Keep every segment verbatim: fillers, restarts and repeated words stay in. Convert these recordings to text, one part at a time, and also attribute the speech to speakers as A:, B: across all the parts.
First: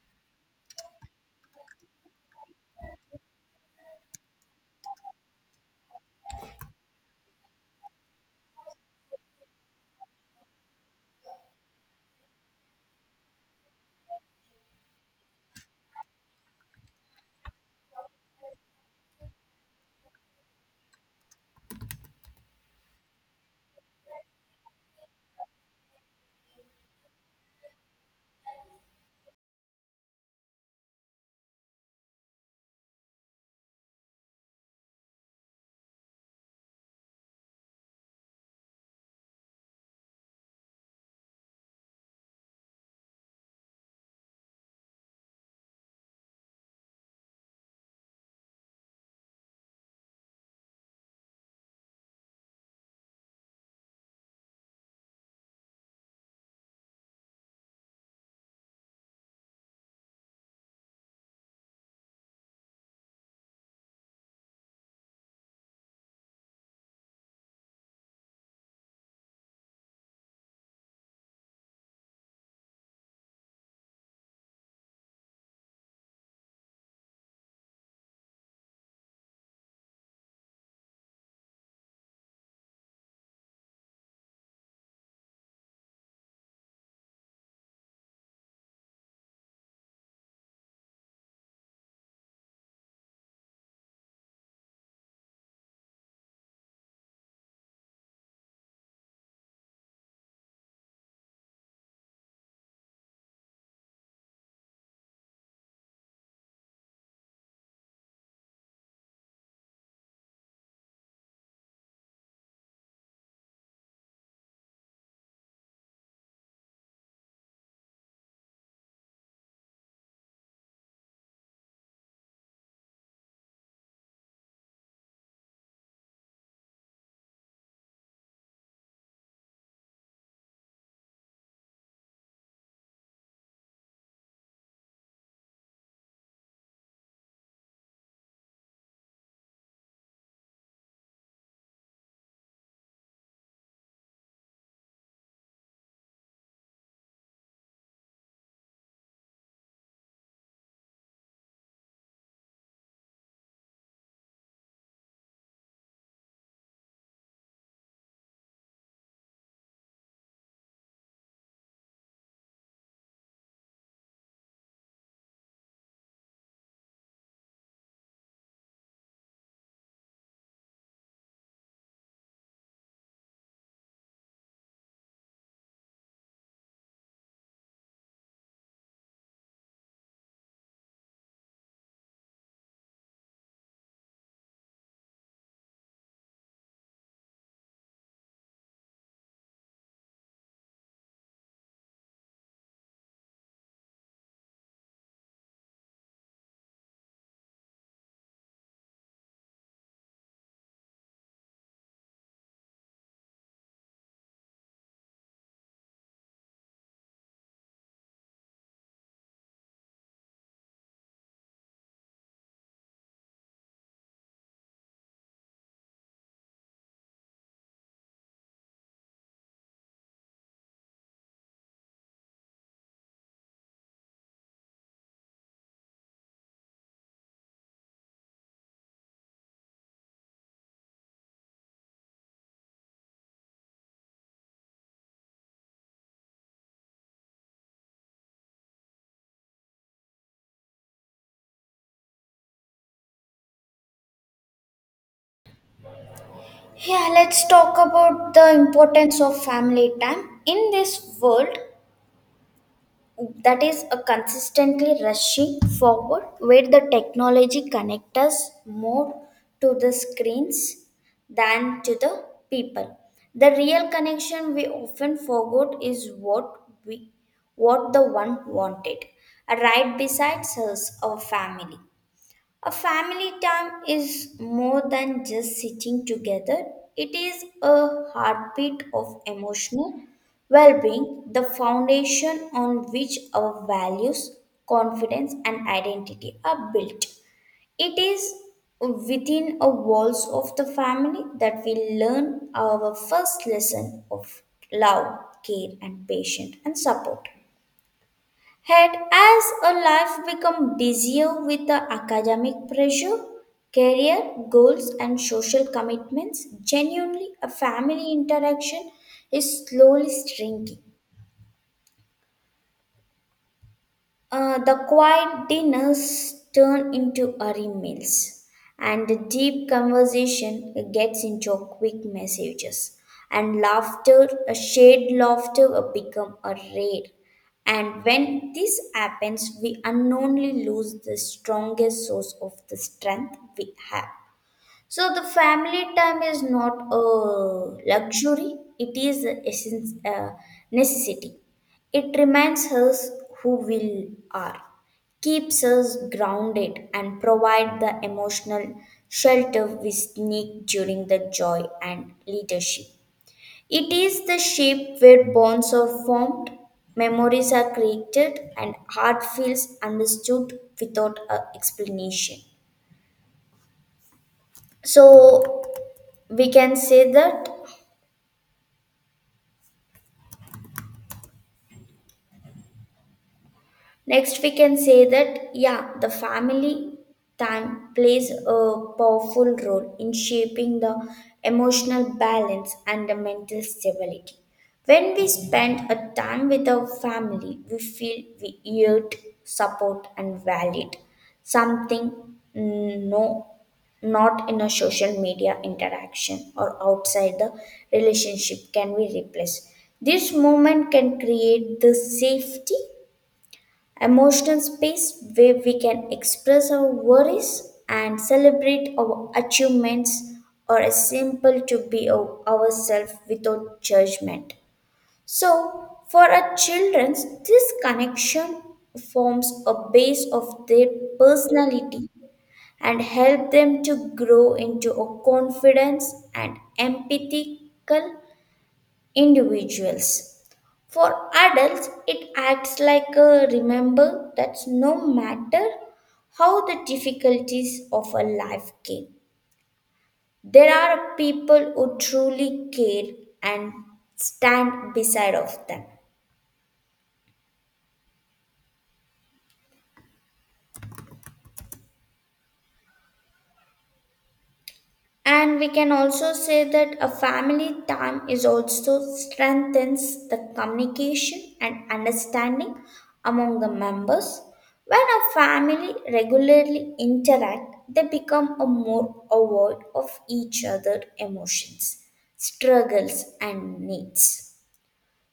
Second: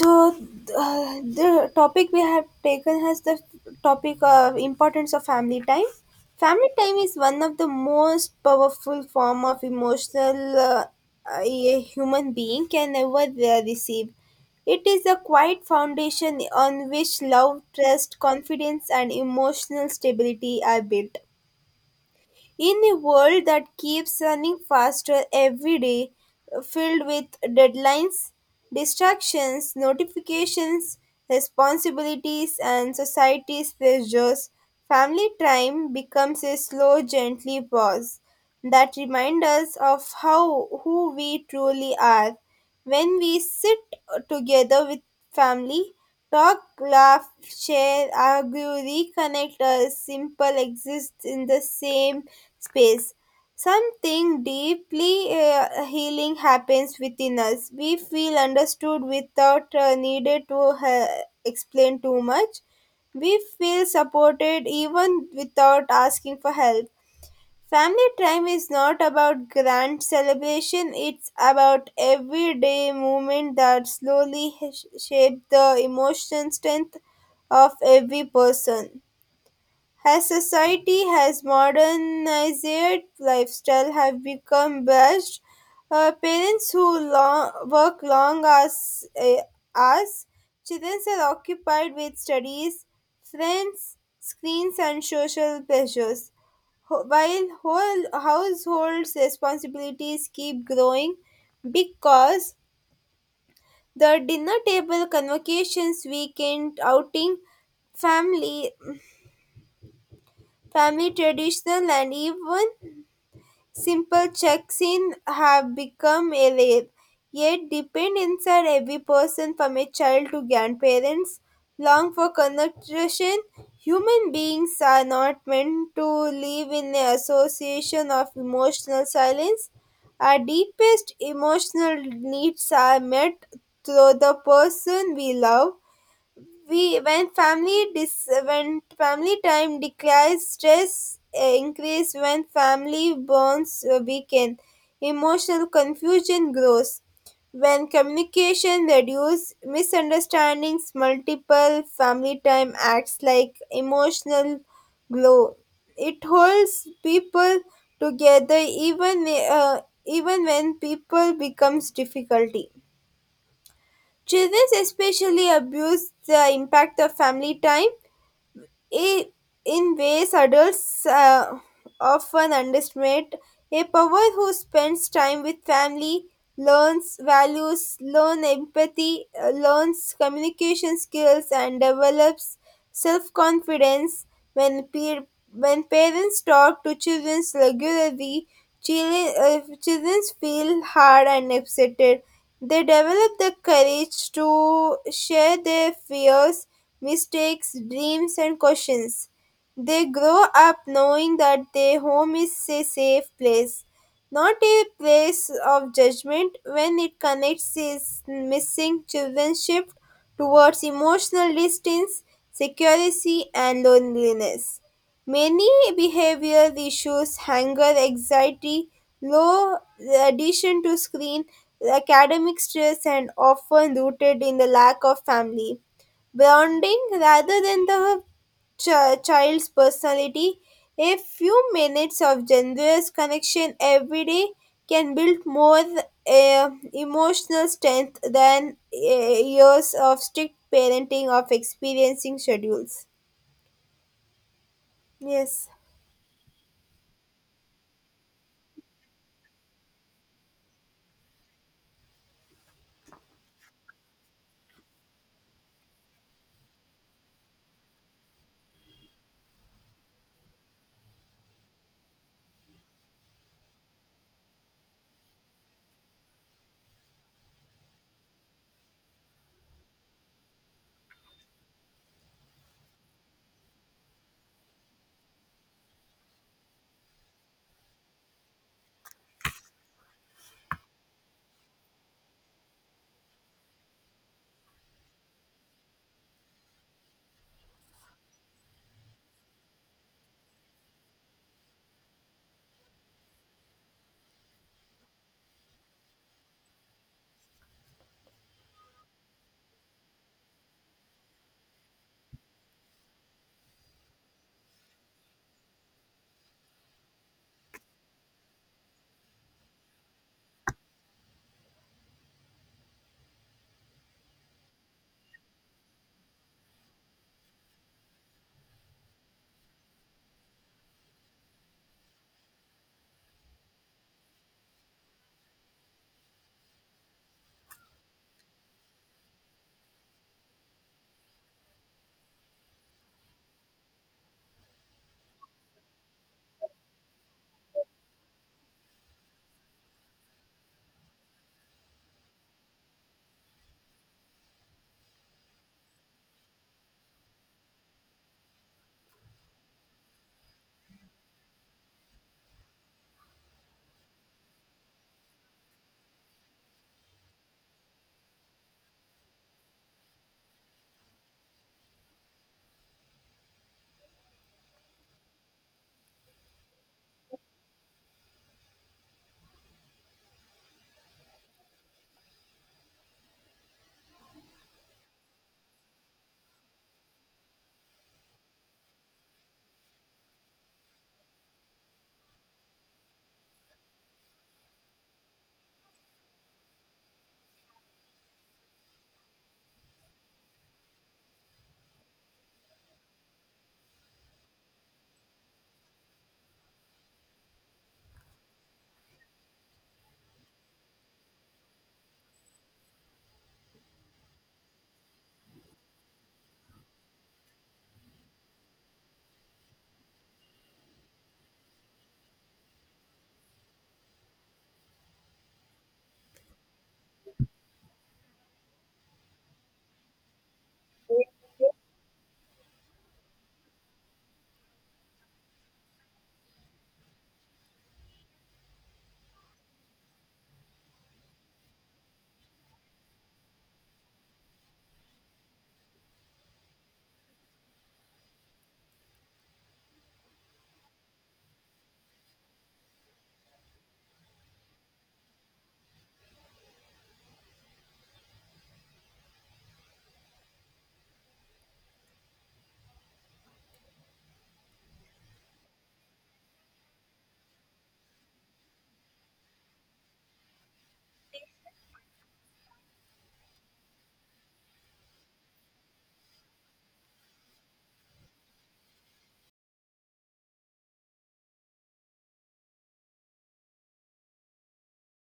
A: So uh, the topic we have taken has the topic of importance of family time. Family time is one of the most powerful form of emotional uh, a human being can ever uh, receive. It is a quiet foundation on which love trust confidence and emotional stability are built. In a world that keeps running faster every day, filled with deadlines, distractions, notifications, responsibilities, and society's pressures, family time becomes a slow, gently pause that reminds us of how who we truly are. When we sit together with family, talk, laugh, share, argue, reconnect, or simple exists in the same space. Something deeply uh, healing happens within us. We feel understood without uh, needed to uh, explain too much. We feel supported even without asking for help. Family time is not about grand celebration, it's about everyday moments that slowly h- shape the emotional strength of every person. As society has modernized, lifestyle have become rushed. Uh, parents who long, work long hours, uh, hours, children are occupied with studies, friends, screens, and social pressures. Ho- While whole households' responsibilities keep growing because the dinner table convocations, weekend outing, family, family traditional, and even simple checks in have become a rare, yet depend inside every person from a child to grandparents. Long for connection, human beings are not meant to live in an association of emotional silence. Our deepest emotional needs are met through the person we love. We when family dis, When family time declines stress uh, increase. When family bonds uh, weaken emotional confusion grows. When communication reduces misunderstandings multiple family time acts like emotional glow. It holds people together even uh, even when people becomes difficulty. Children especially abuse the impact of family time. Eh, in ways adults uh, often underestimate. A power who spends time with family learns values, learns empathy, uh, learns communication skills, and develops self confidence. When peer, when parents talk to children regularly, children, uh, children feel hard and upset. They develop the courage to share their fears, mistakes, dreams, and questions. They grow up knowing that their home is a safe place, not a place of judgment. When it connects is missing children shift towards emotional distance, security, and loneliness. Many behavioral issues, anger, anxiety, low addition to screen, academic stress, and often rooted in the lack of family bonding rather than the chi- child's personality. A few minutes of generous connection every day can build more uh, emotional strength than uh, years of strict parenting of experiencing schedules. Yes,
B: Yeah, let's talk about the importance of family time. In this world that is a consistently rushing forward, where the technology connects us more to the screens than to the people. The real connection we often forgot is what we what the one wanted, right besides us, our family. A family time is more than just sitting together. It is a heartbeat of emotional well being, the foundation on which our values, confidence, and identity are built. It is within a walls of the family that we learn our first lesson of love, care, and patience and support. Had as a life become busier with the academic pressure, career goals, and social commitments, genuinely a family interaction is slowly shrinking. Uh, the quiet dinners turn into hurry meals, and the deep conversation gets into quick messages. And laughter, a shared laughter, will become a rare. And when this happens, we unknowingly lose the strongest source of the strength we have. So the family time is not a luxury, it is a essence, uh, necessity. It reminds us who we are, keeps us grounded, and provide the emotional shelter we seek during the joy and leadership. It is the shape where bonds are formed, memories are created, and heart feels understood without a explanation. So we can say that Next, we can say that, yeah, the family time plays a powerful role in shaping the emotional balance and the mental stability. When we spend a time with our family, we feel we yield support and valid something mm, no not in a social media interaction or outside the relationship can be replaced. This moment can create the safety emotional space where we can express our worries and celebrate our achievements or a simple to be our- ourselves without judgment, so for our children this connection forms a base of their personality and help them to grow into a confidence and empathical individuals for adults, it acts like a remember that no matter how the difficulties of a life came, there are people who truly care and stand beside of them. And we can also say that a family time is also strengthens the communication and understanding among the members. When a family regularly interact, they become a more aware of each other emotions, struggles and needs.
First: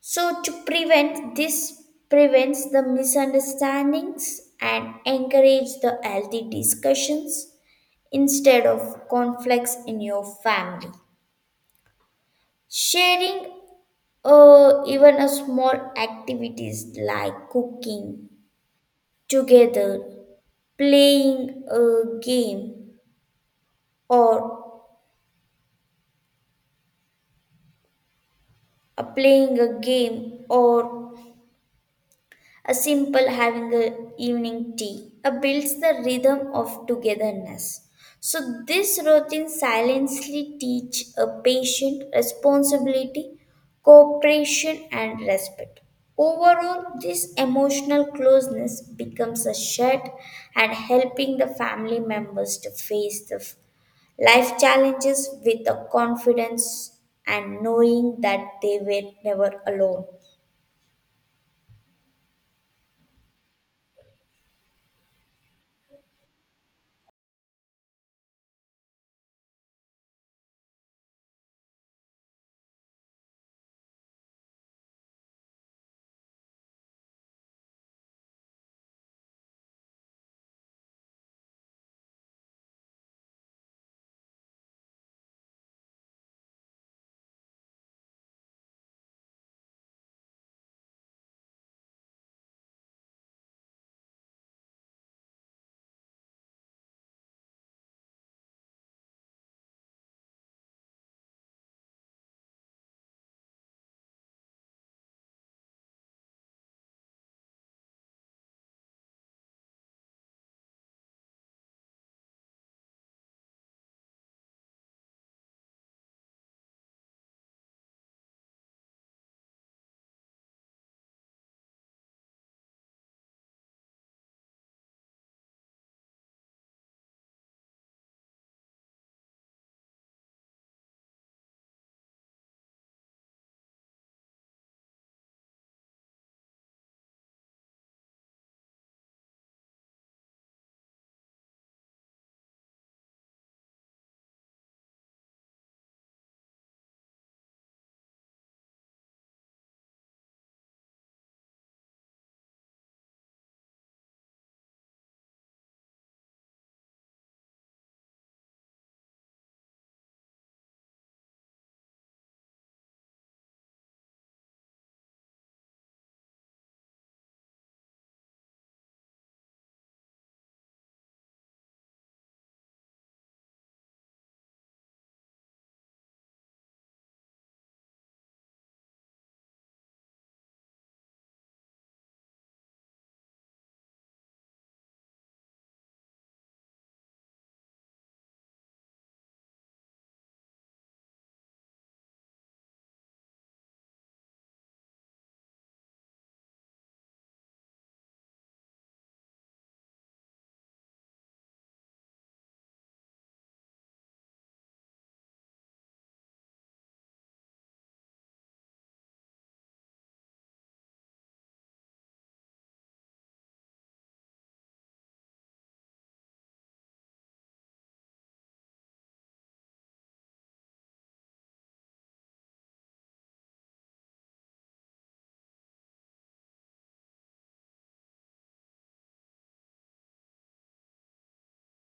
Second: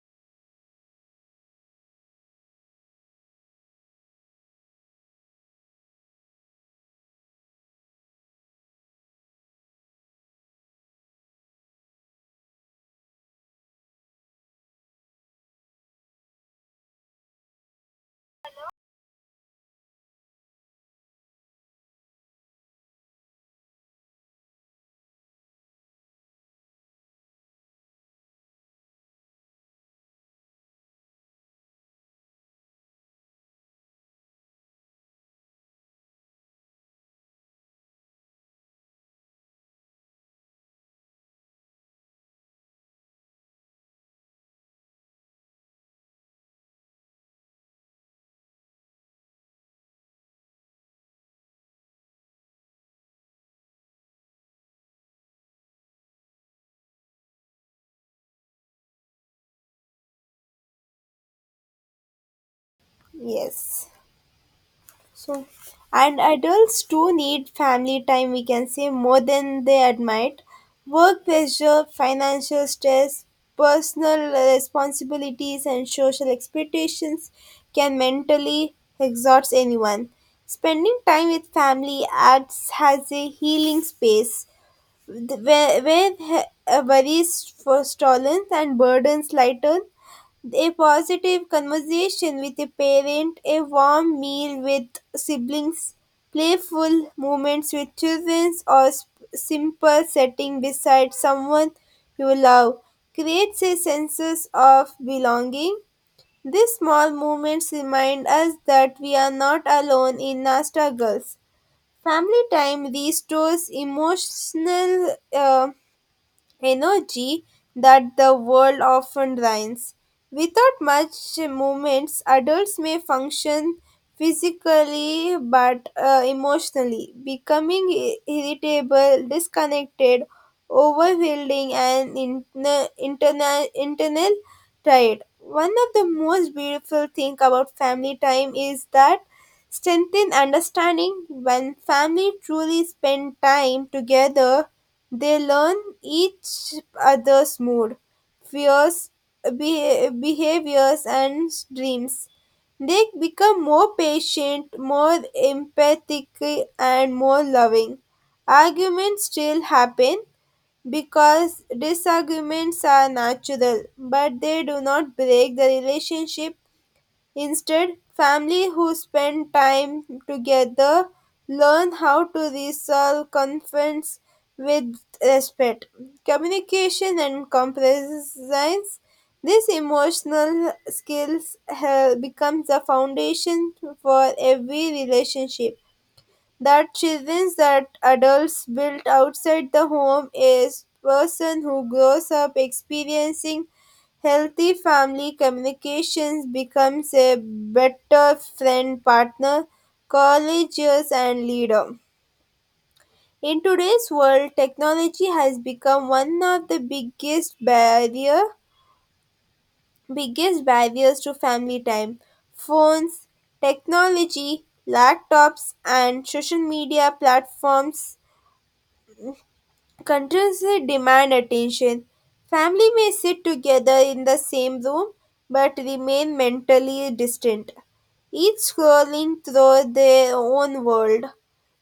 B: So to prevent this prevents the misunderstandings and encourage the healthy discussions instead of conflicts in your family. Sharing uh, even a small activities like cooking together, playing a game or uh, playing a game or a simple having a evening tea uh, builds the rhythm of togetherness. So this routine silently teach a patient responsibility, cooperation and respect. Overall, this emotional closeness becomes a shared and helping the family members to face the f- life challenges with a confidence and knowing that they were never alone.
A: yes. So, and adults do need family time, we can say, more than they admit. Work pressure, financial stress, personal responsibilities, and social expectations can mentally exhaust anyone. Spending time with family acts as a healing space. Th- When he- uh, Worries for stolen and burdens lighten, a positive conversation with a parent, a warm meal with siblings, playful moments with children, or sp- simple setting beside someone you love creates a sense of belonging. These small moments remind us that we are not alone in our struggles. Family time restores emotional uh, energy that the world often drains. Without much movements, adults may function physically but uh, emotionally, becoming i- irritable, disconnected, overwhelming, and interna- interna- internal tired. One of the most beautiful things about family time is that strengthen understanding. When family truly spend time together they learn each other's mood, fears, be- behaviors and dreams. They become more patient, more empathic and more loving. Arguments still happen because disagreements are natural, but they do not break the relationship. Instead, families who spend time together learn how to resolve conflicts with respect, communication, and compromise. These emotional skills have become the foundation for every relationship that children that adults build outside the home. Is person who grows up experiencing healthy family communications becomes a better friend, partner, courageous and leader. In today's world, technology has become one of the biggest barrier biggest barriers to family time. Phones, technology, laptops and social media platforms continuously demand attention. Family may sit together in the same room but remain mentally distant, each scrolling through their own world.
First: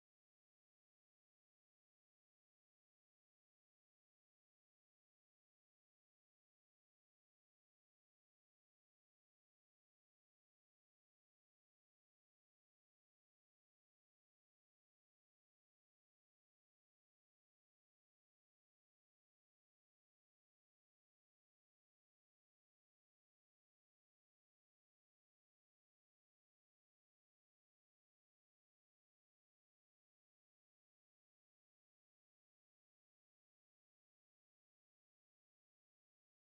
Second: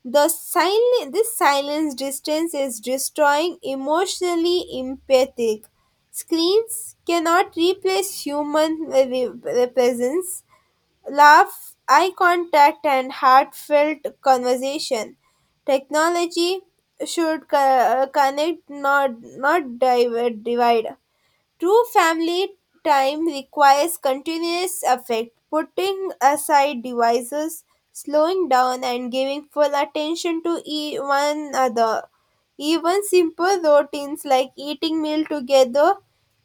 A: The silent, this silence distance is destroying emotionally empathic. Screens cannot replace human re- re- presence, laugh, eye contact, and heartfelt conversation. Technology should co- connect, not not dive- divide. True family time requires continuous effort, putting aside devices, slowing down, and giving full attention to e- one another. Even simple routines like eating meal together,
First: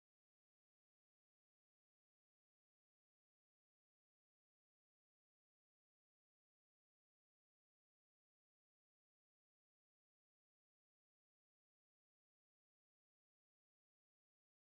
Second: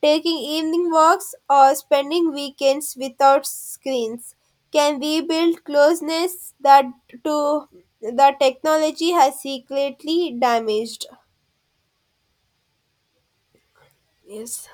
A: taking evening walks, or spending weekends without screens can rebuild closeness that to the technology has secretly damaged. Yes.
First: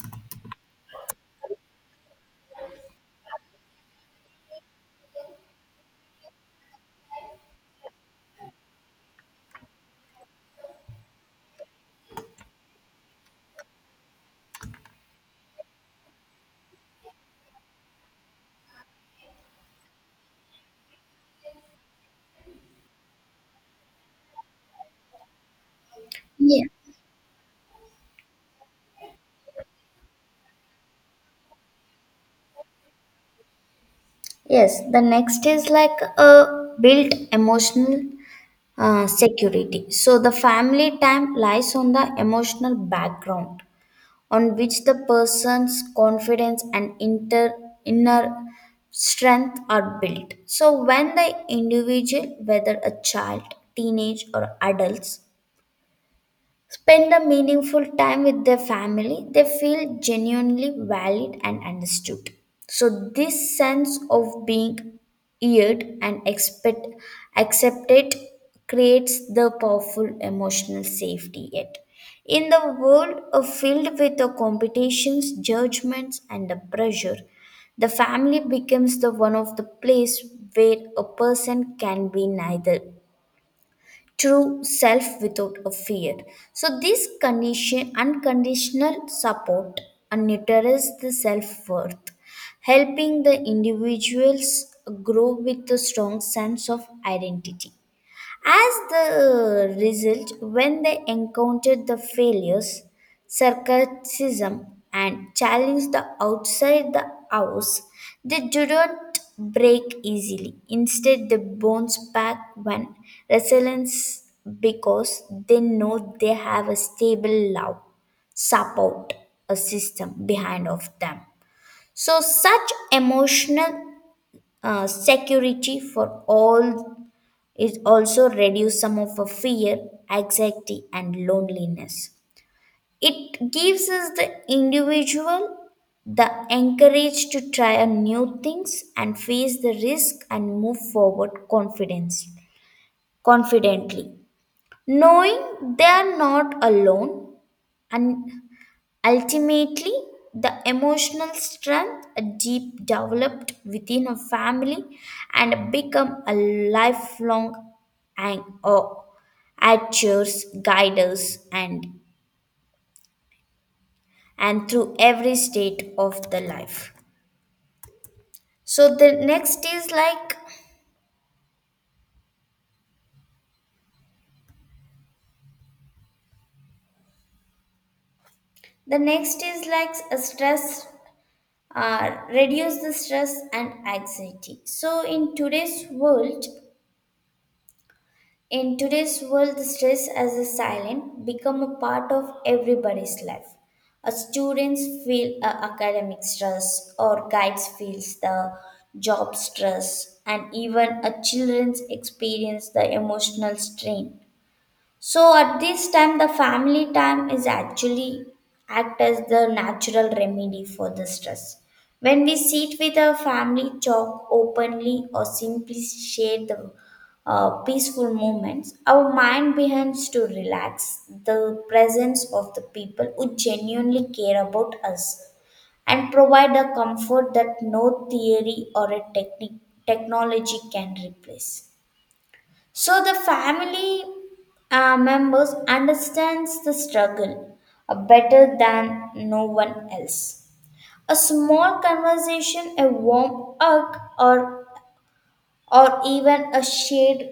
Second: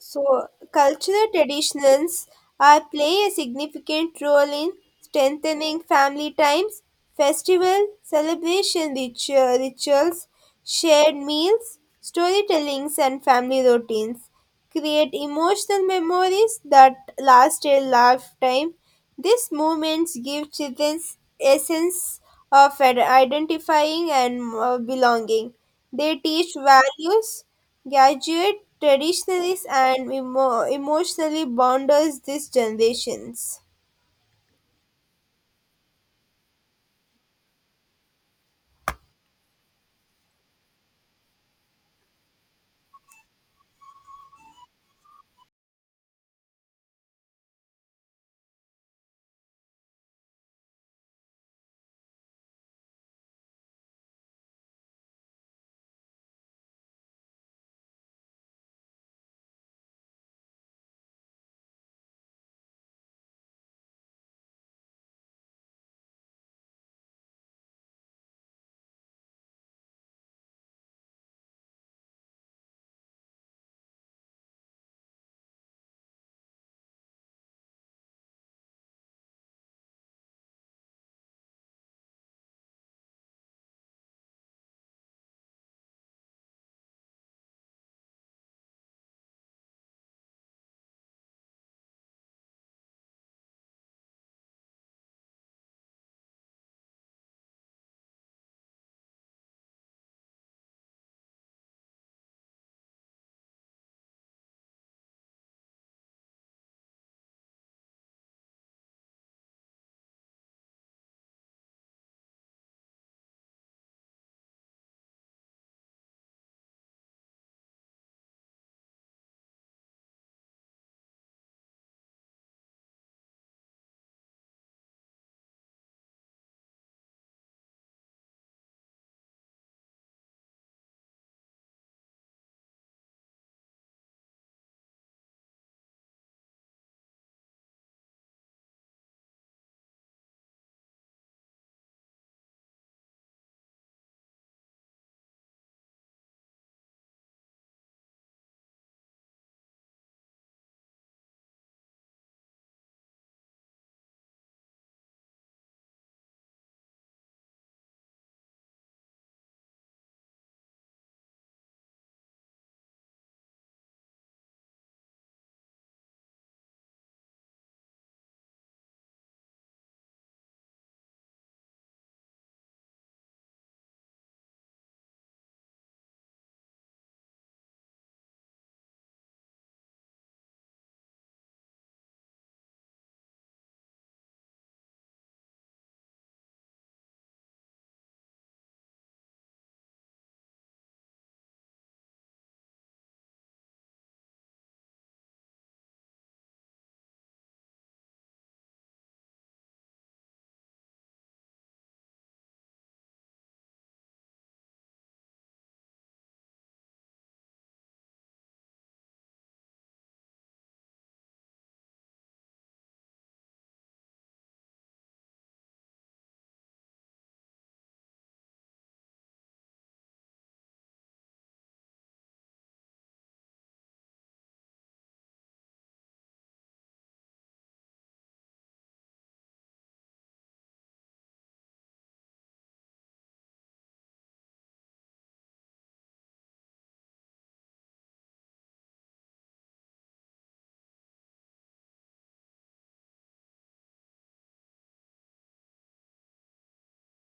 A: So, cultural traditions are play a significant role in strengthening family times, festival, celebration ritua- rituals, shared meals, storytellings, and family routines. Create emotional memories that last a lifetime. These movements give children a sense of ad- identifying and uh, belonging. They teach
B: Yeah.
A: values, graduate traditionalists, and emo- emotionally bonders these generations.
B: Yes, the next is like a built emotional uh, security. So the family time lies on the emotional background on which the person's confidence and inter, inner strength are built. So when the individual, whether a child, teenage, or adults, spend a meaningful time with their family, they feel genuinely valued and understood. So, this sense of being heard and expect, accepted creates the powerful emotional safety yet. In the world uh, filled with the competitions, judgments, and the pressure, the family becomes the one of the place where a person can be neither true self without a fear. So this condition unconditional support and nurtures the self worth, helping the individuals grow with a strong sense of identity. As the result, when they encountered the failures, sarcasm, and challenged the outside the house, they do not break easily. Instead, they bounce back when resilience because they know they have a stable love support a system behind of them, so such emotional uh, security for all, it also reduces some of our fear, anxiety, and loneliness. It gives us the individual the encourage to try on new things and face the risk and move forward confidence, confidently, knowing they are not alone. And ultimately, the emotional strength deep developed within a family and become a lifelong and or actors, guiders, and and through every state of the life. So the next is like the next is like a stress, uh, reduce the stress and anxiety. So in today's world, In today's world, the stress as a silent become a part of everybody's life. A students feel uh, academic stress, or guides feels the job stress, and even a children's experience the emotional strain. So at this time, the family time is actually act as the natural remedy for the stress. When we sit with our family, talk openly, or simply share the uh, peaceful moments, our mind begins to relax. The presence of the people who genuinely care about us and provide a comfort that no theory or a technique technology can replace. So the family uh, members understands the struggle uh, better than no one else. A small conversation, a warm hug, or or even a shared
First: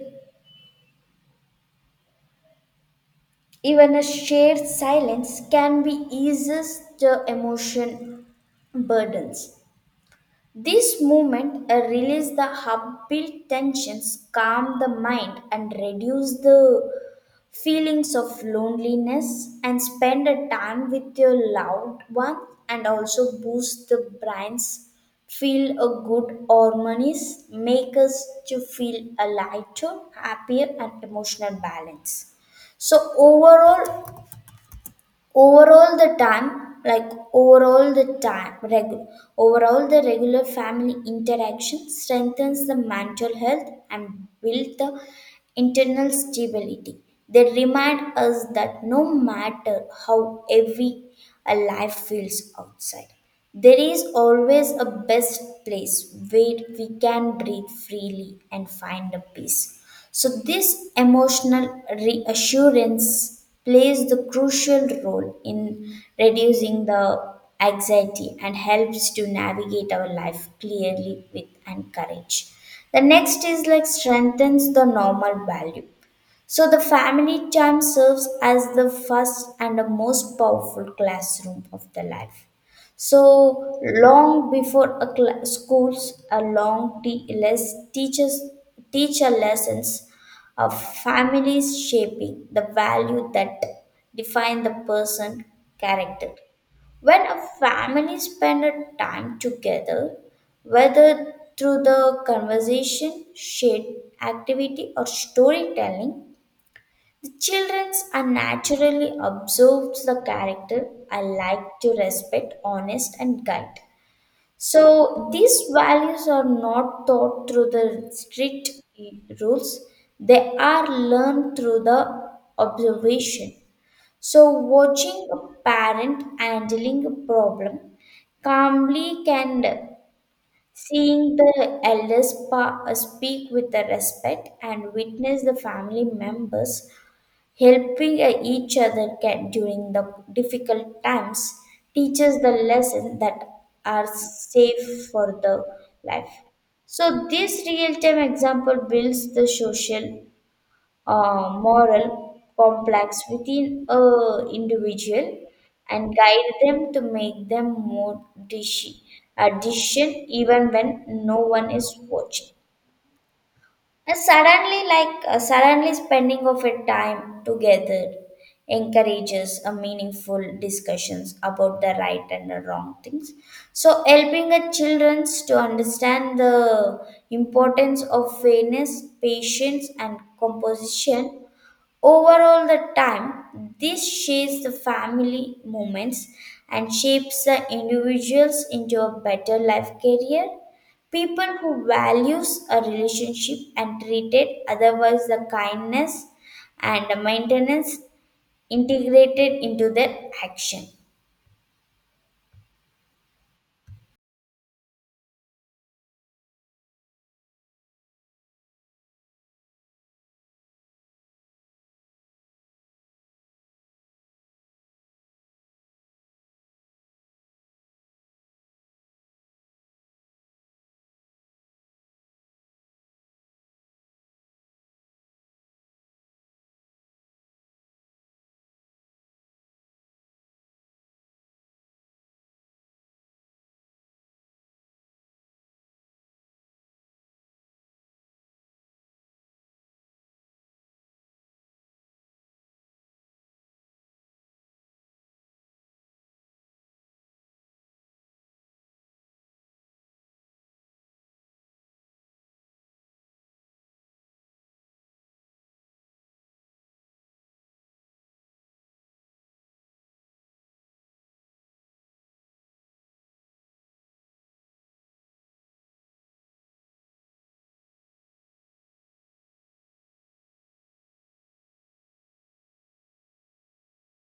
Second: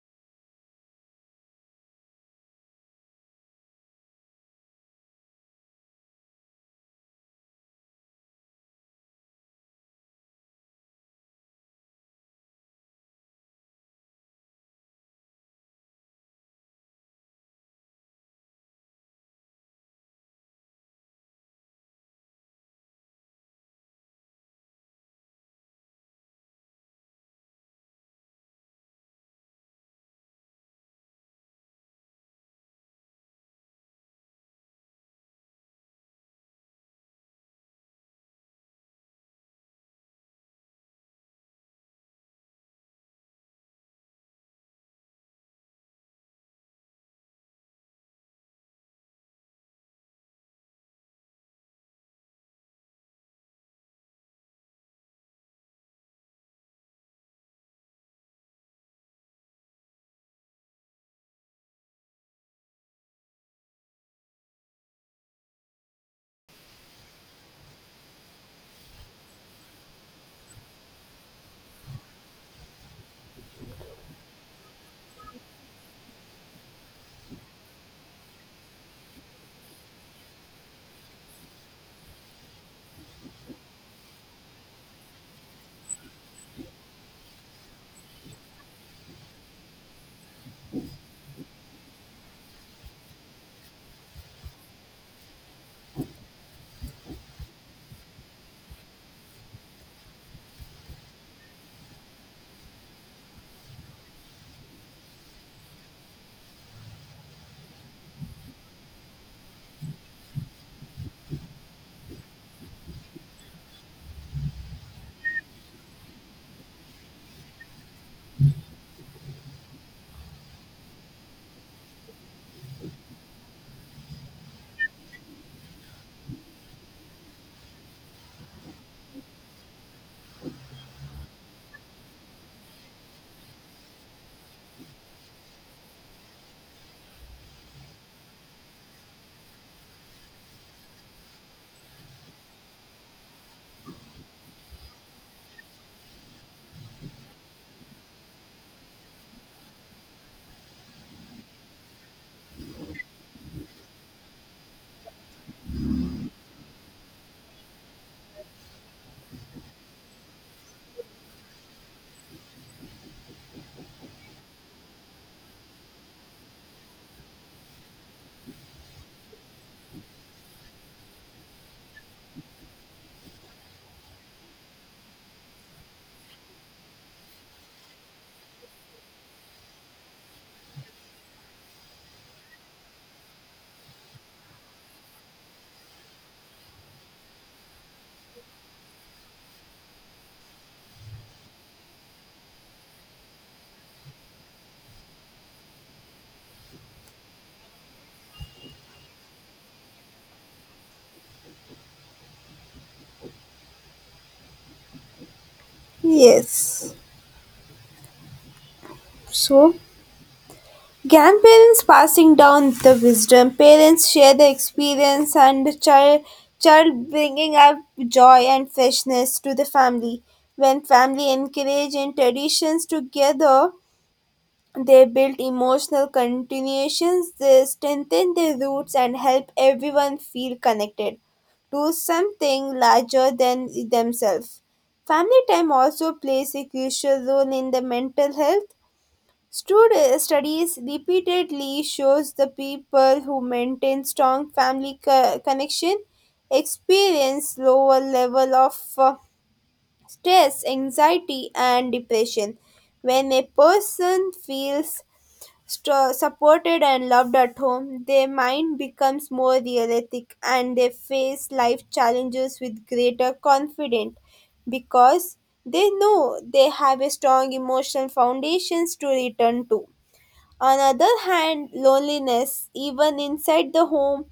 B: even a shared silence can be eases the emotion burdens. This movement uh, release the upbuilt tensions, calm the mind, and reduce the feelings of loneliness. And spend a time with your loved one, and also boost the brain's feel a good harmonies, make us to feel a lighter, happier, and emotional balance. So overall, overall the time like overall the time regu- overall the regular family interaction strengthens the mental health and build the internal stability. They remind us that no matter how heavy a life feels outside, there is always a best place where we can breathe freely and find a peace. So, this emotional reassurance plays the crucial role in reducing the anxiety and helps to navigate our life clearly with and courage. The next is like strengthens the normal value. So the family time serves as the first and the most powerful classroom of the life. So long before a cla schools, a long te- less teaches teacher lessons of families shaping the value that define the person character. When a family spend a time together, whether through the conversation, shared activity, or storytelling, the childrens unnaturally observes the character I like to respect, honest and guide. So these values are not taught through the strict rules. They are learned through the observation. So watching a parent handling a problem calmly can seeing the elders pa- speak with the respect and witness the family members helping uh, each other can, during the difficult times teaches the lesson that are safe for the life. So this real-time example builds the social uh, moral complex within a individual and guide them to make them more dishi- a decision even when no one is watching. And suddenly, like uh, suddenly spending of a time together encourages a meaningful discussions about the right and the wrong things. So helping the children to understand the importance of fairness, patience and composition. Overall, the time this shapes the family moments and shapes the individuals into a better life career. People who values a relationship and treated otherwise the kindness and the maintenance integrated into their action.
A: Yes. So, grandparents passing down the wisdom, parents share the experience, and the child child bringing up joy and freshness to the family. When family encourage and traditions together, they build emotional continuations, they strengthen their roots, and help everyone feel connected to something larger than themselves. Family time also plays a crucial role in the mental health. Stud- studies repeatedly shows the people who maintain strong family co- connection experience lower level of uh, stress, anxiety, and depression. When a person feels St- supported and loved at home, their mind becomes more realistic and they face life challenges with greater confidence because they know they have a strong emotional foundations to return to. On other hand, loneliness, even inside the home,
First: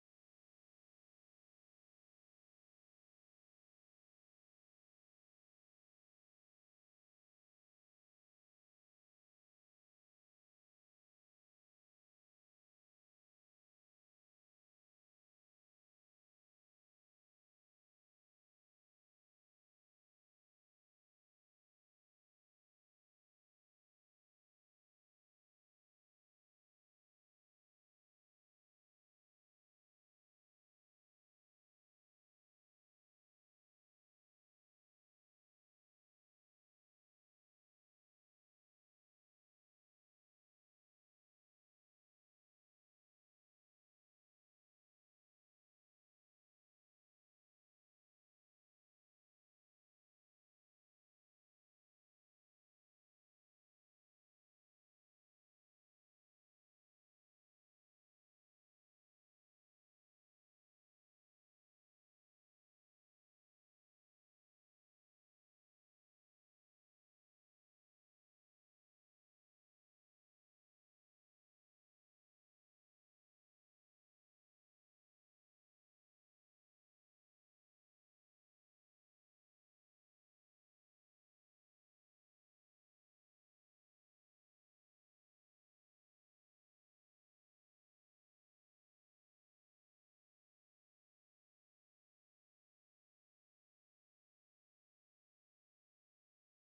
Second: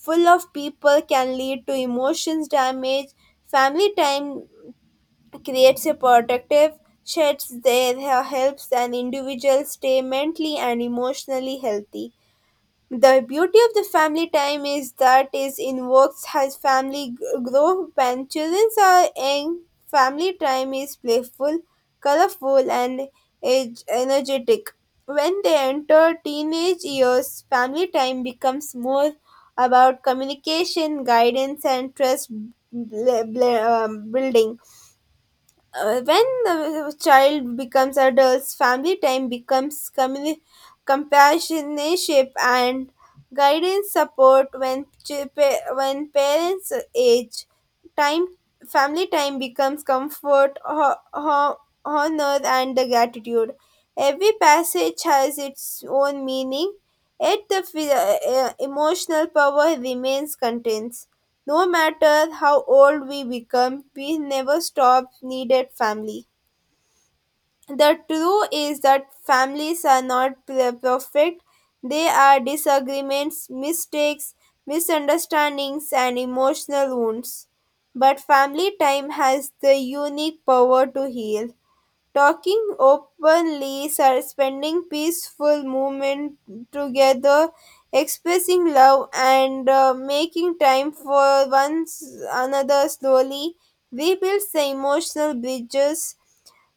A: full of people can lead to emotions damage. Family time creates a protective shed that helps an individual stay mentally and emotionally healthy. The beauty of the family time is that it invokes has family g- growth. When children are young, family time is playful, colorful, and age- energetic. When they enter teenage years, family time becomes more about communication, guidance, and trust bl- bl- um, building. Uh, when the child becomes adults, family time becomes communi- companionship and guidance support. When ch- pa- when parents age, time family time becomes comfort, ho- ho- honor, and the gratitude. Every passage has its own meaning, yet the f- uh, emotional power remains contained. No matter how old we become, we never stop needed family. The truth is that families are not per- perfect. They are disagreements, mistakes, misunderstandings, and emotional wounds. But family time has the unique power to heal. Talking openly, suspending peaceful movement together, expressing love, and uh, making time for one another slowly rebuilds the emotional bridges,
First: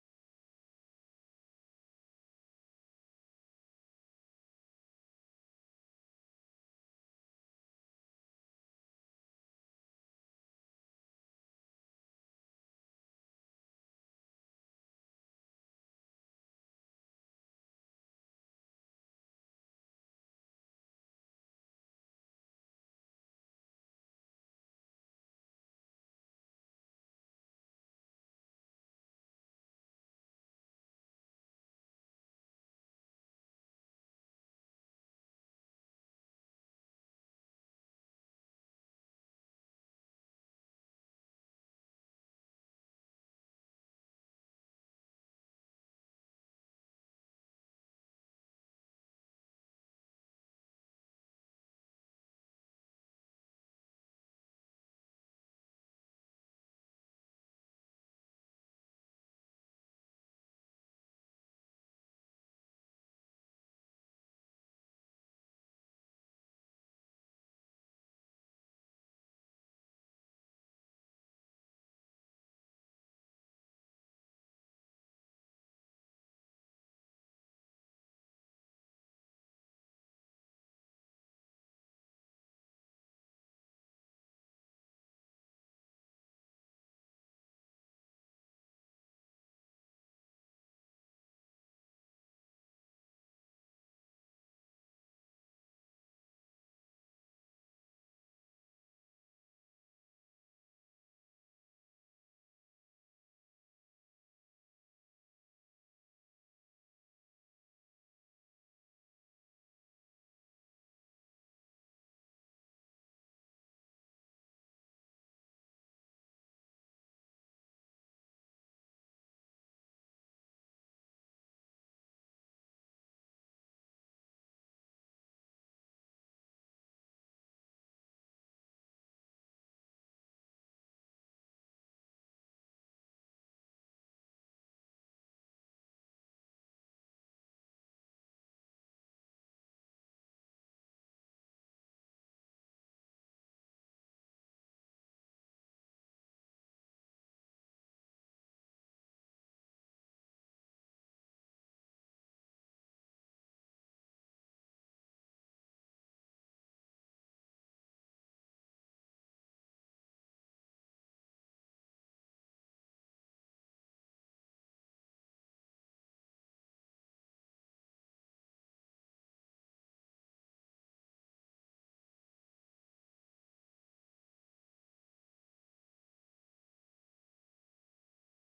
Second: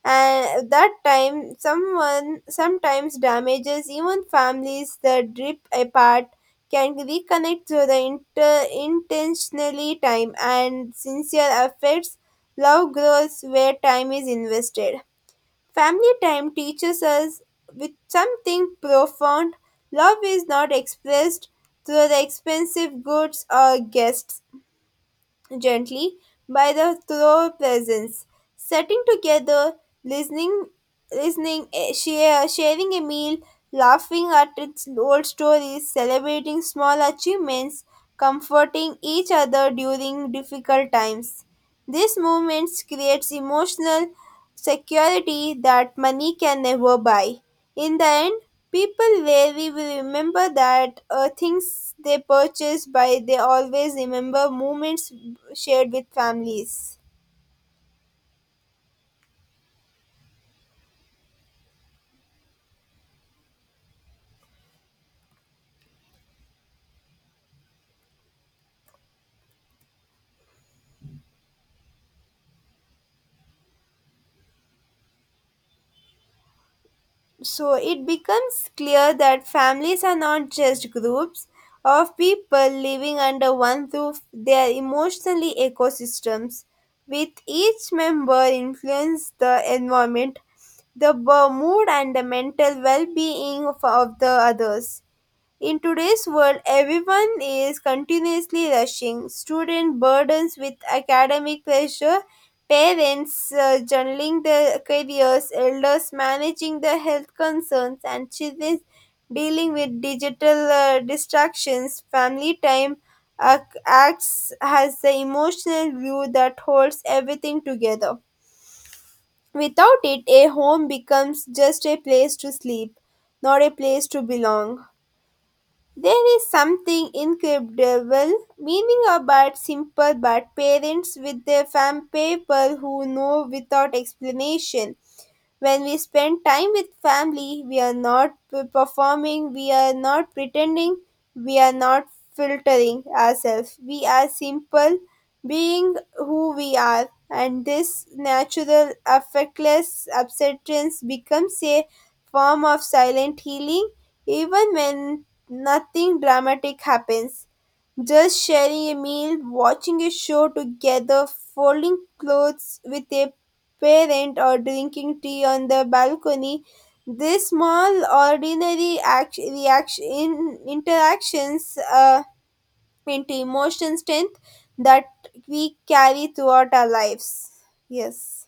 A: and that time someone sometimes damages. Even families that drift apart can reconnect through the inter- intentionally time and sincere affects. Love grows where time is invested. Family time teaches us with something profound. Love is not expressed through the expensive goods or guests, gently by the throw presence. Sitting together, listening, listening, eh, share, sharing a meal, laughing at its old stories, celebrating small achievements, comforting each other during difficult times. These moments creates emotional security that money can never buy. In the end, people rarely will remember that uh, things they purchase, but they always remember moments shared with families. So it becomes clear that families are not just groups of people living under one roof, they are emotionally ecosystems, with each member influence the environment, the b- mood, and the mental well being of, of the others. In today's world, everyone is continuously rushing. Student burdens with academic pressure, parents uh, juggling their careers, elders managing their health concerns, and children dealing with digital uh, distractions. Family time ac- acts as the emotional glue that holds everything together. Without it, a home becomes just a place to sleep, not a place to belong. There is something incredible, meaning about simple but parents with their fam people who know without explanation. When we spend time with family we are not p- performing, we are not pretending, we are not filtering ourselves, we are simple being who we are, and this natural affectless acceptance becomes a form of silent healing. Even when nothing dramatic happens, just sharing a meal, watching a show together, folding clothes with a parent, or drinking tea on the balcony. These small, ordinary act- reaction interactions uh, into emotion strength that we carry throughout our lives. Yes.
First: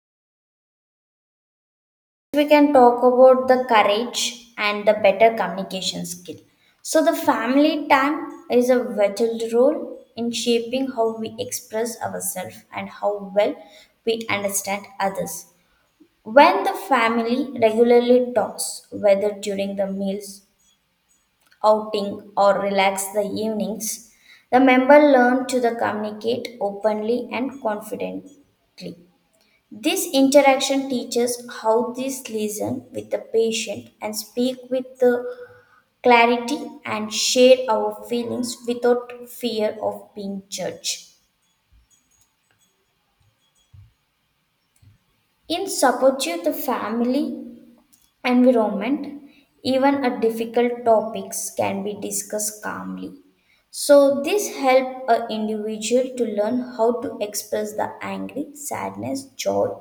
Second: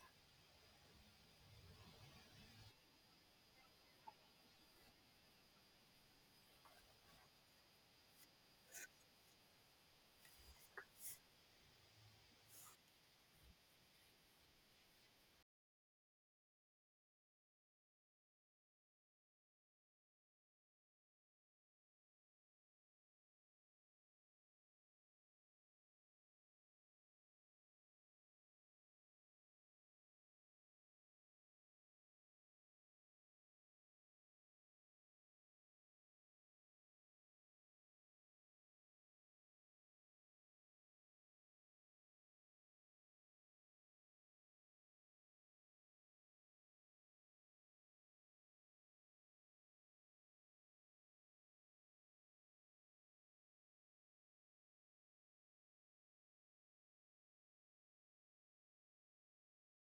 B: We can talk about the courage and the better communication skill. So, the family time is a vital role in shaping how we express ourselves and how well we understand others. When the family regularly talks, whether during the meals, outing, or relax the evenings, the member learn to the communicate openly and confidently. This interaction teaches how this listen with the patient and speak with the clarity and share our feelings without fear of being judged. In supportive the family environment, even a difficult topics can be discussed calmly. So this help a individual to learn how to express the angry, sadness, joy,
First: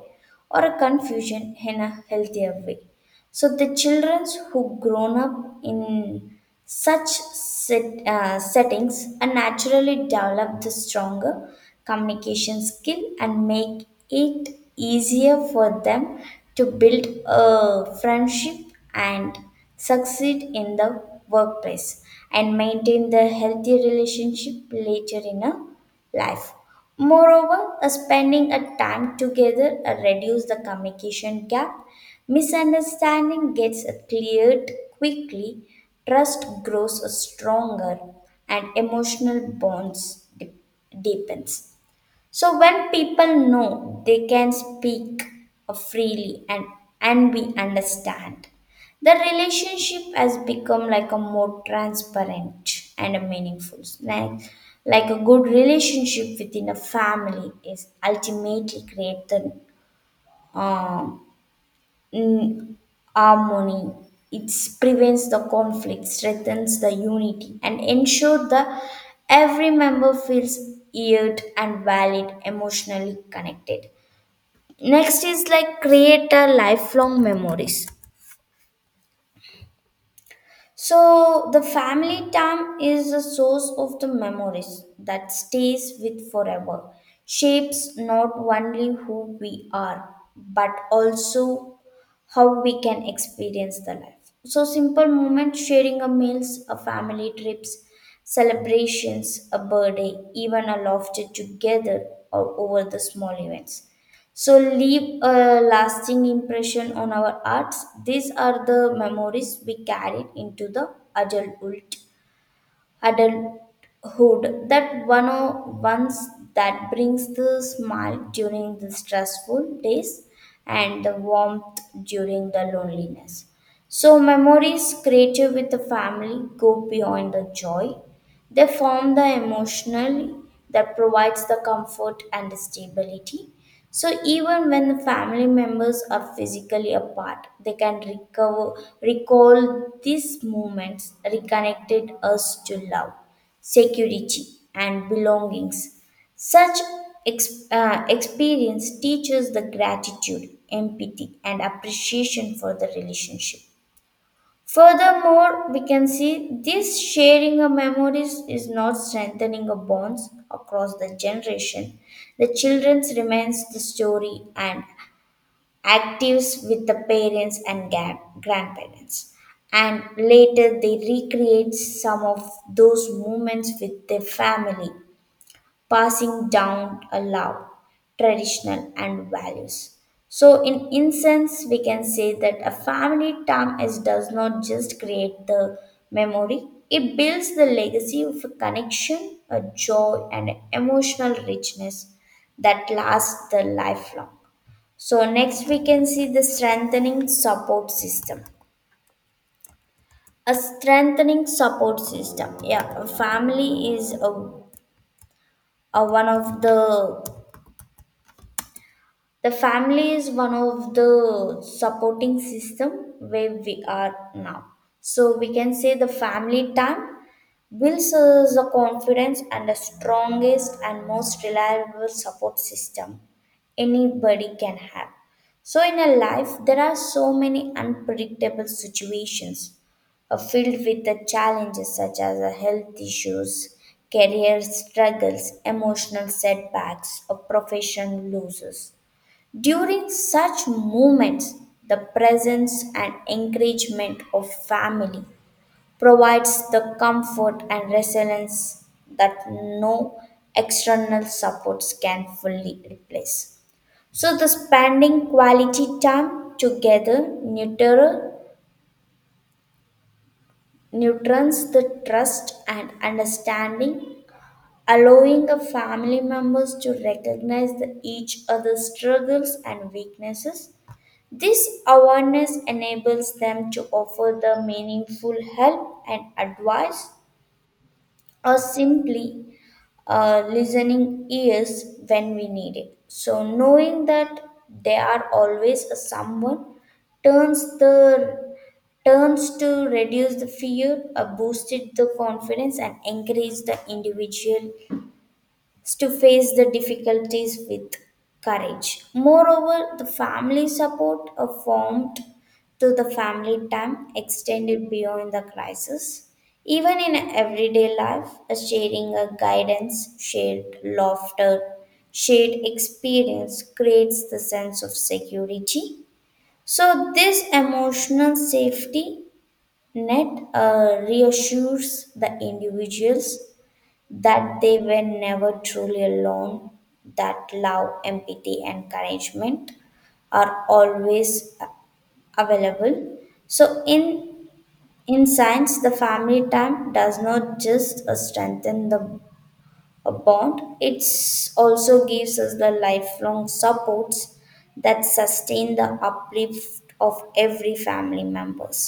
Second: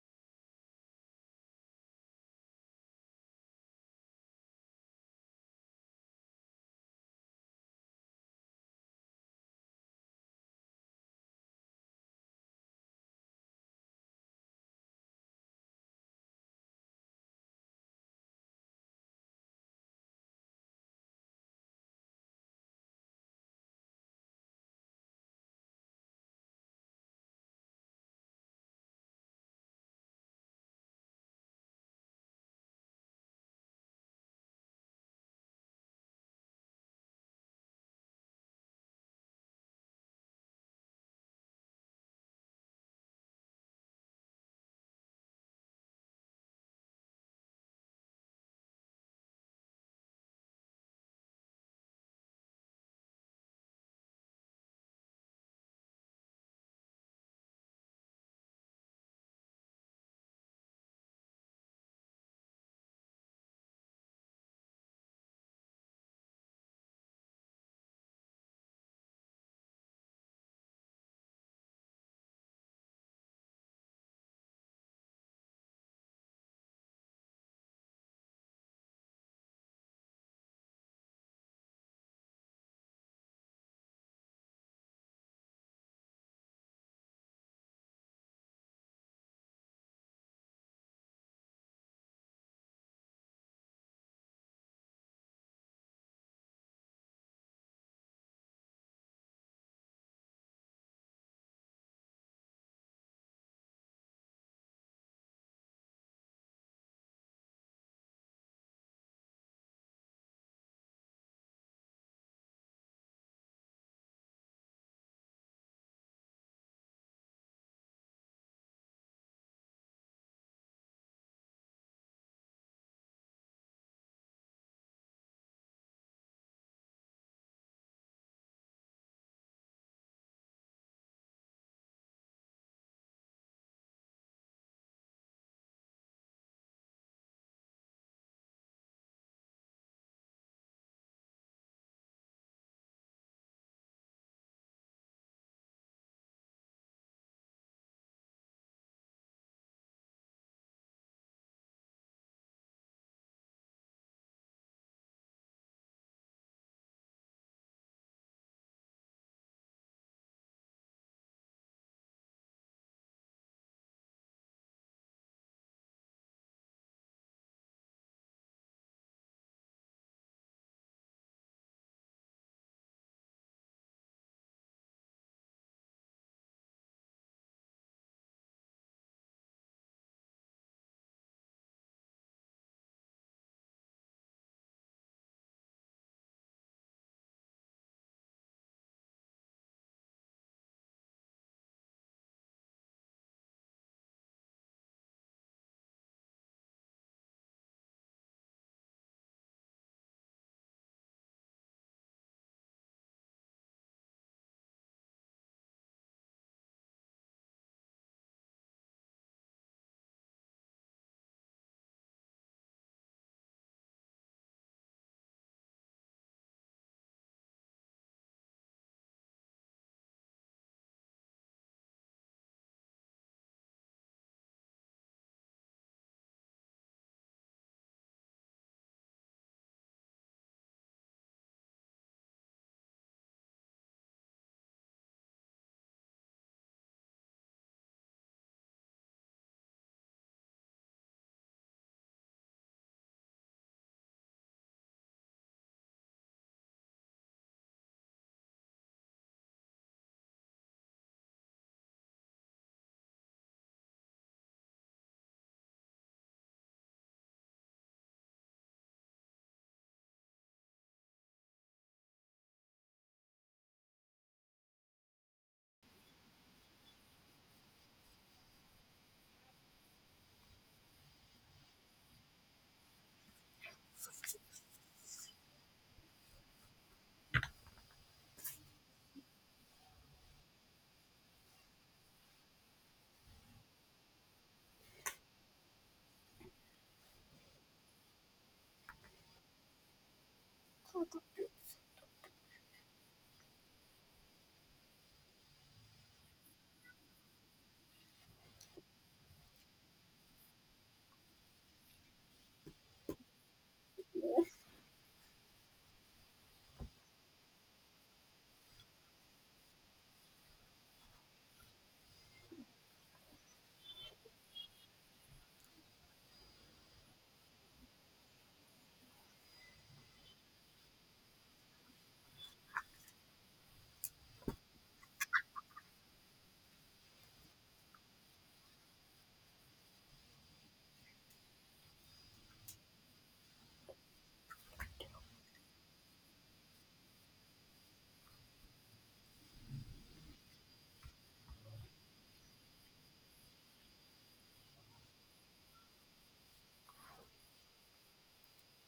B: or a confusion in a healthier way. So the children who grown up in such set, uh, settings are naturally develop the stronger communication skill and make it easier for them to build a friendship and succeed in the workplace and maintain the healthy relationship later in a life. Moreover, a spending a time together uh, reduce the communication gap. Misunderstanding gets cleared quickly, trust grows stronger, and emotional bonds de- deepens. So when people know they can speak uh, freely and, and be understand, the relationship has become like a more transparent and a meaningful. Like, like a good relationship within a family is ultimately create the mm, harmony. It prevents the conflict, strengthens the unity, and ensure that every member feels heard and valid, emotionally connected. Next is like create a lifelong memories. So the family time is a source of the memories that stays with forever, shapes not only who we are, but also how we can experience the life. So simple moments, sharing a meals, a family trips, celebrations, a birthday, even a laughter together or over the small events so leave a lasting impression on our arts, these are the memories we carry into the adulthood adulthood that one of once that brings the smile during the stressful days and the warmth during the loneliness. So, memories created with the family go beyond the joy. They form the emotional that provides the comfort and stability. So, even when the family members are physically apart, they can recover, recall these moments reconnected us to love, security, and belongings. Such ex- uh, experience teaches the gratitude, empathy, and appreciation for the relationship. Furthermore, we can see this sharing of memories is not strengthening of bonds across the generation. The children's remains the story and actives with the parents and ga- grandparents. And later they recreate some of those moments with their family passing down a love, traditional, and values. So, in essence, we can say that a family time is does not just create the memory; it builds the legacy of a connection, a joy, and emotional richness that lasts the lifelong. So, next we can see the strengthening support system a strengthening support system, yeah, a family is a, a one of the The family is one of the supporting system where we are now. So we can say the family time builds us the confidence and the strongest and most reliable support system anybody can have. So in a life, there are so many unpredictable situations uh, filled with the challenges such as uh, health issues, career struggles, emotional setbacks, or profession losses. During such moments, the presence and encouragement of family provides the comfort and resilience that no external supports can fully replace. So, the spending quality time together neuter, neutrons the trust and understanding, allowing the family members to recognize the, each other's struggles and weaknesses. This awareness enables them to offer the meaningful help and advice or simply uh, listening ears when we need it. So, knowing that they are always a someone turns the turns to reduce the fear, uh, boosted the confidence, and encourage the individual to face the difficulties with courage. Moreover, the family support affirmed to the family time extended beyond the crisis. Even in everyday life, a sharing a guidance, shared laughter, shared experience creates the sense of security. So, this emotional safety net uh, reassures the individuals that they were never truly alone, that love, empathy, encouragement are always available. So in in science, the family time does not just uh, strengthen the a bond; it also gives us the lifelong supports that sustain the uplift of every family members.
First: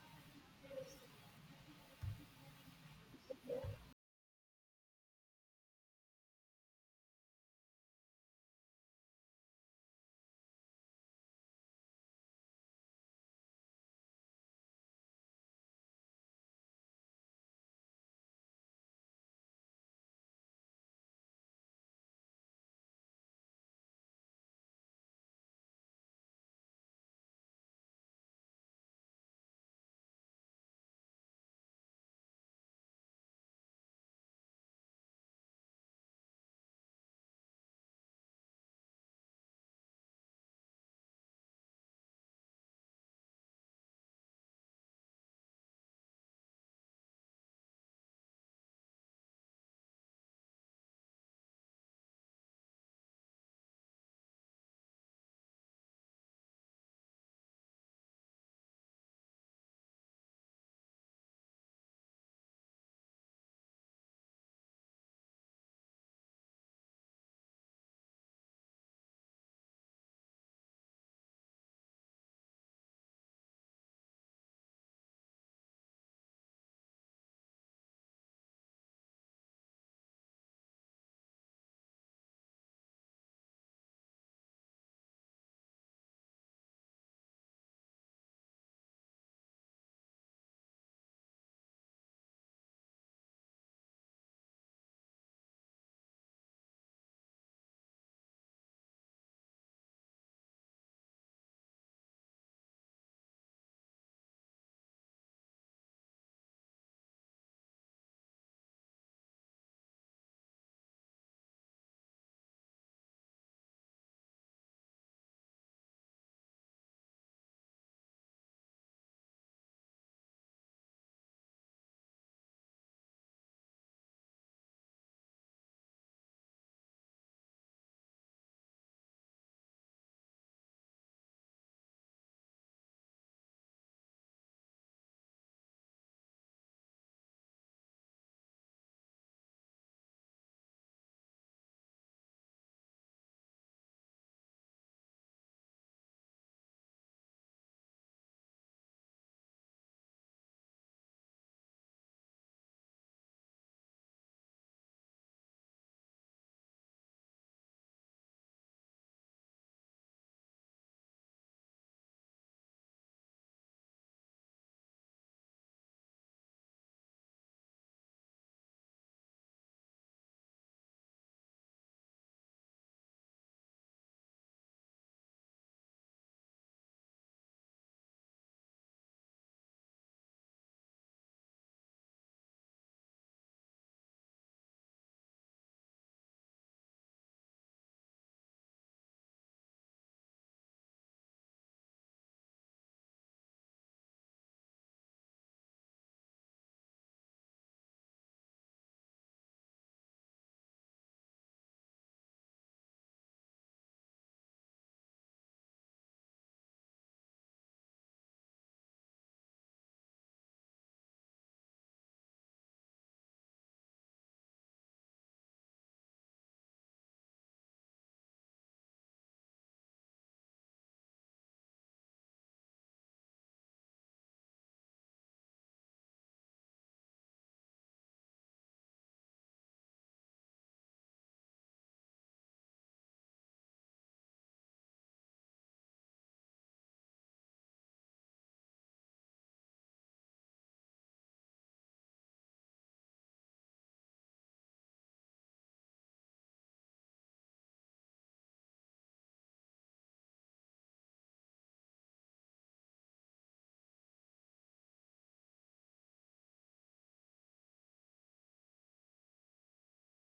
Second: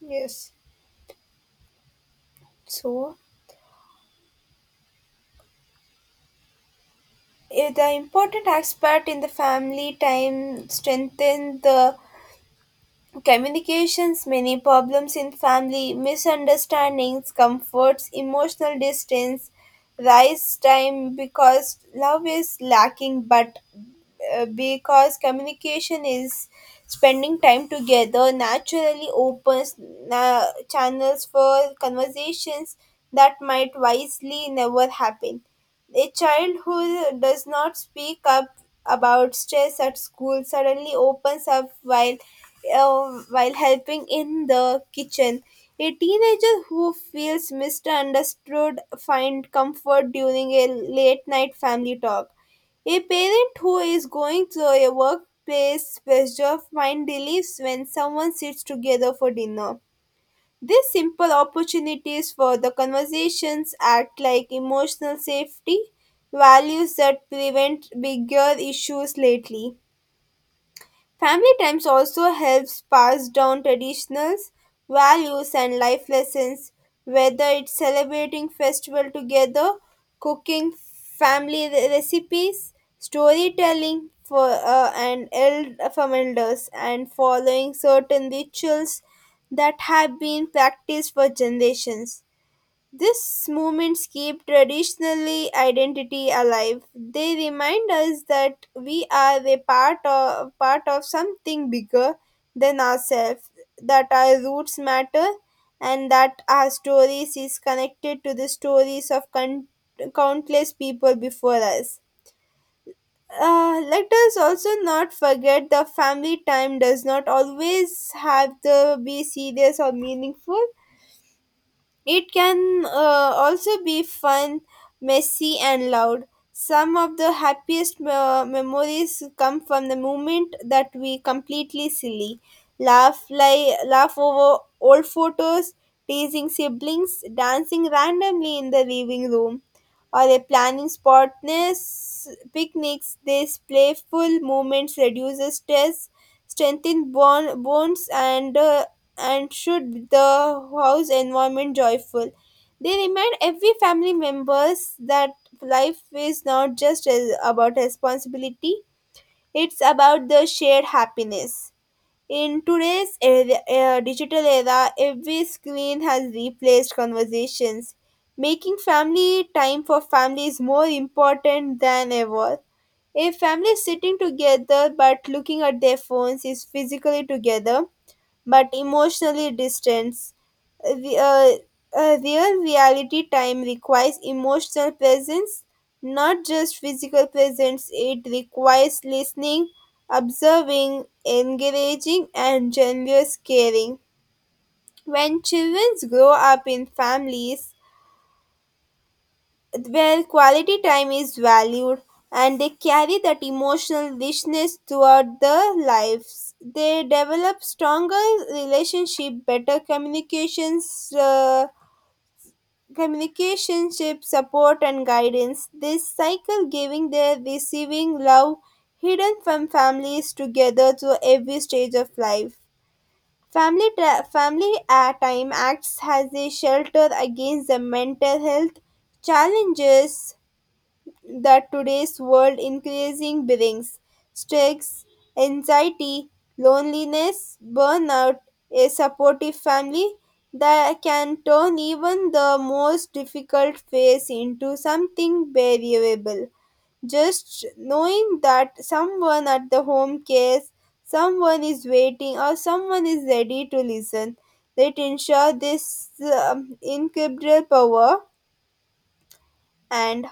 A: Yes. So, eh, the important aspect in the family time strengthen the communications, many problems in family, misunderstandings, comforts, emotional distance, rise time because love is lacking, but uh, because communication is. Spending time together naturally opens uh, channels for conversations that might wisely never happen. A child who does not speak up about stress at school suddenly opens up while uh, while helping in the kitchen. A teenager who feels misunderstood finds comfort during a late night family talk. A parent who is going through a workplace pressure finds relief when someone sits together for dinner. These simple opportunities for the conversations act like emotional safety values that prevent bigger issues lately. Family times also helps pass down traditionals, values and life lessons, whether it's celebrating festival together, cooking family re- recipes, storytelling for uh, and eld- from elders and following certain rituals that have been practiced for generations. These movements keep traditionally identity alive. They remind us that we are a part of, part of something bigger than ourselves, that our roots matter, and that our stories is connected to the stories of con- countless people before us. Uh, let us also not forget the family time does not always have to be serious or meaningful. It can uh, also be fun, messy, and loud. Some of the happiest uh, memories come from the moment that we completely silly, laugh like laugh over old photos, teasing siblings, dancing randomly in the living room, or a planning spotless picnics. These playful moments reduces stress, strengthen bond, bonds, and uh, and should the house environment joyful. They remind every family members that life is not just uh, about responsibility, it's about the shared happiness. In today's era, uh, digital era, every screen has replaced conversations, making family time for families more important than ever. A family sitting together but looking at their phones is physically together but emotionally distance. Re- uh, uh, Real reality time requires emotional presence, not just physical presence. It requires listening, observing, engaging, and generous caring. When children grow up in families where quality time is valued and they carry that emotional richness throughout their lives. They develop stronger relationship, better communications, uh, communicationship support and guidance. This cycle giving their receiving love hidden from families together through every stage of life. Family, tra- family uh, time acts as a shelter against the mental health challenges that today's world increasing brings stress, anxiety, loneliness, burnout. A supportive family that can turn even the most difficult phase into something variable. Just knowing that someone at the home cares, someone is waiting, or someone is ready to listen, that ensure this um, incredible power. And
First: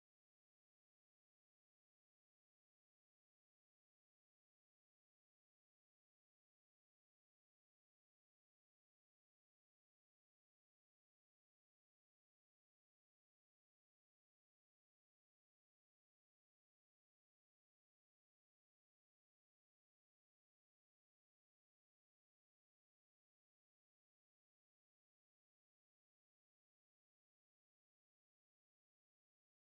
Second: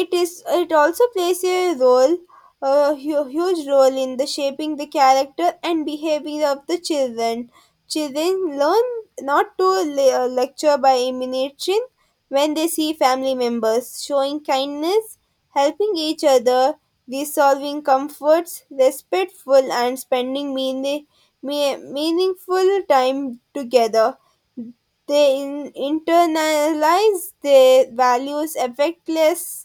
A: it is it also plays a role a hu- huge role in the shaping the character and behavior of the children. Children learn not to le- uh, lecture by imitation. When they see family members showing kindness, helping each other, resolving comforts respectful and spending mean- me- meaningful time together, they in- internalize their values affectless.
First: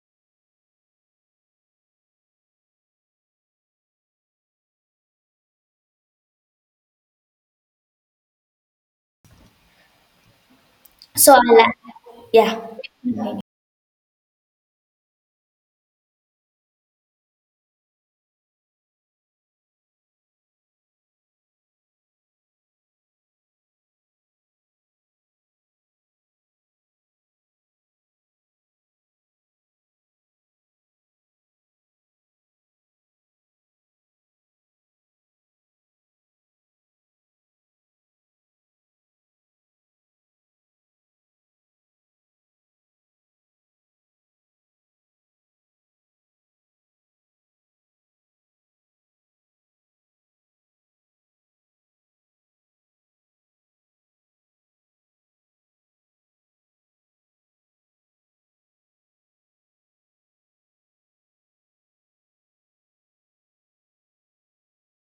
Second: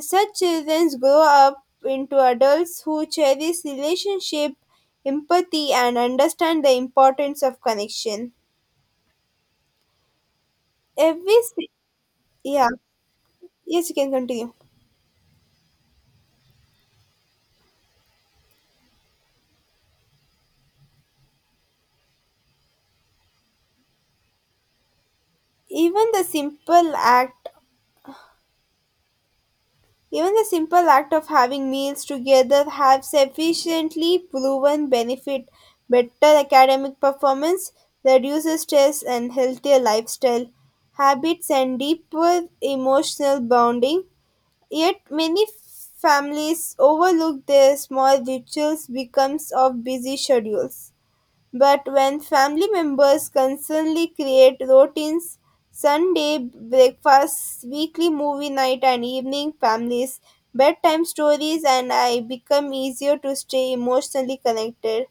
A: Such children grow up into adults who cherish relationship, empathy, and understand the importance of connection.
B: So
A: Every
B: I
A: si-
B: like, yeah.
A: yeah, yes, you can continue. Even the simple act Even the simple act of having meals together have sufficiently proven benefit. Better academic performance reduces stress and healthier lifestyle habits and deeper emotional bonding. Yet many families overlook their small rituals because of busy schedules. But when family members constantly create routines Sunday breakfast, weekly movie night, and evening families, bedtime stories, and I become easier to stay emotionally connected.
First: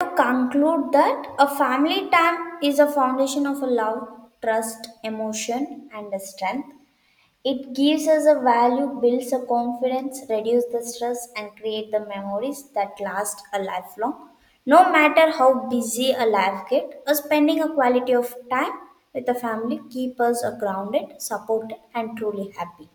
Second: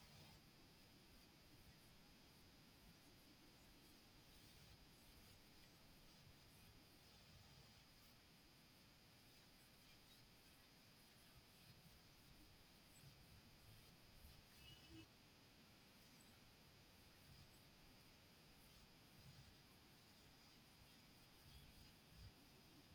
B: To conclude that a family time is a foundation of a love, trust, emotion, and a strength. It gives us a value, builds a confidence, reduces the stress, and create the memories that last a lifelong. No matter how busy a life gets, a spending a quality of time with a family keeps us grounded, supported, and truly happy.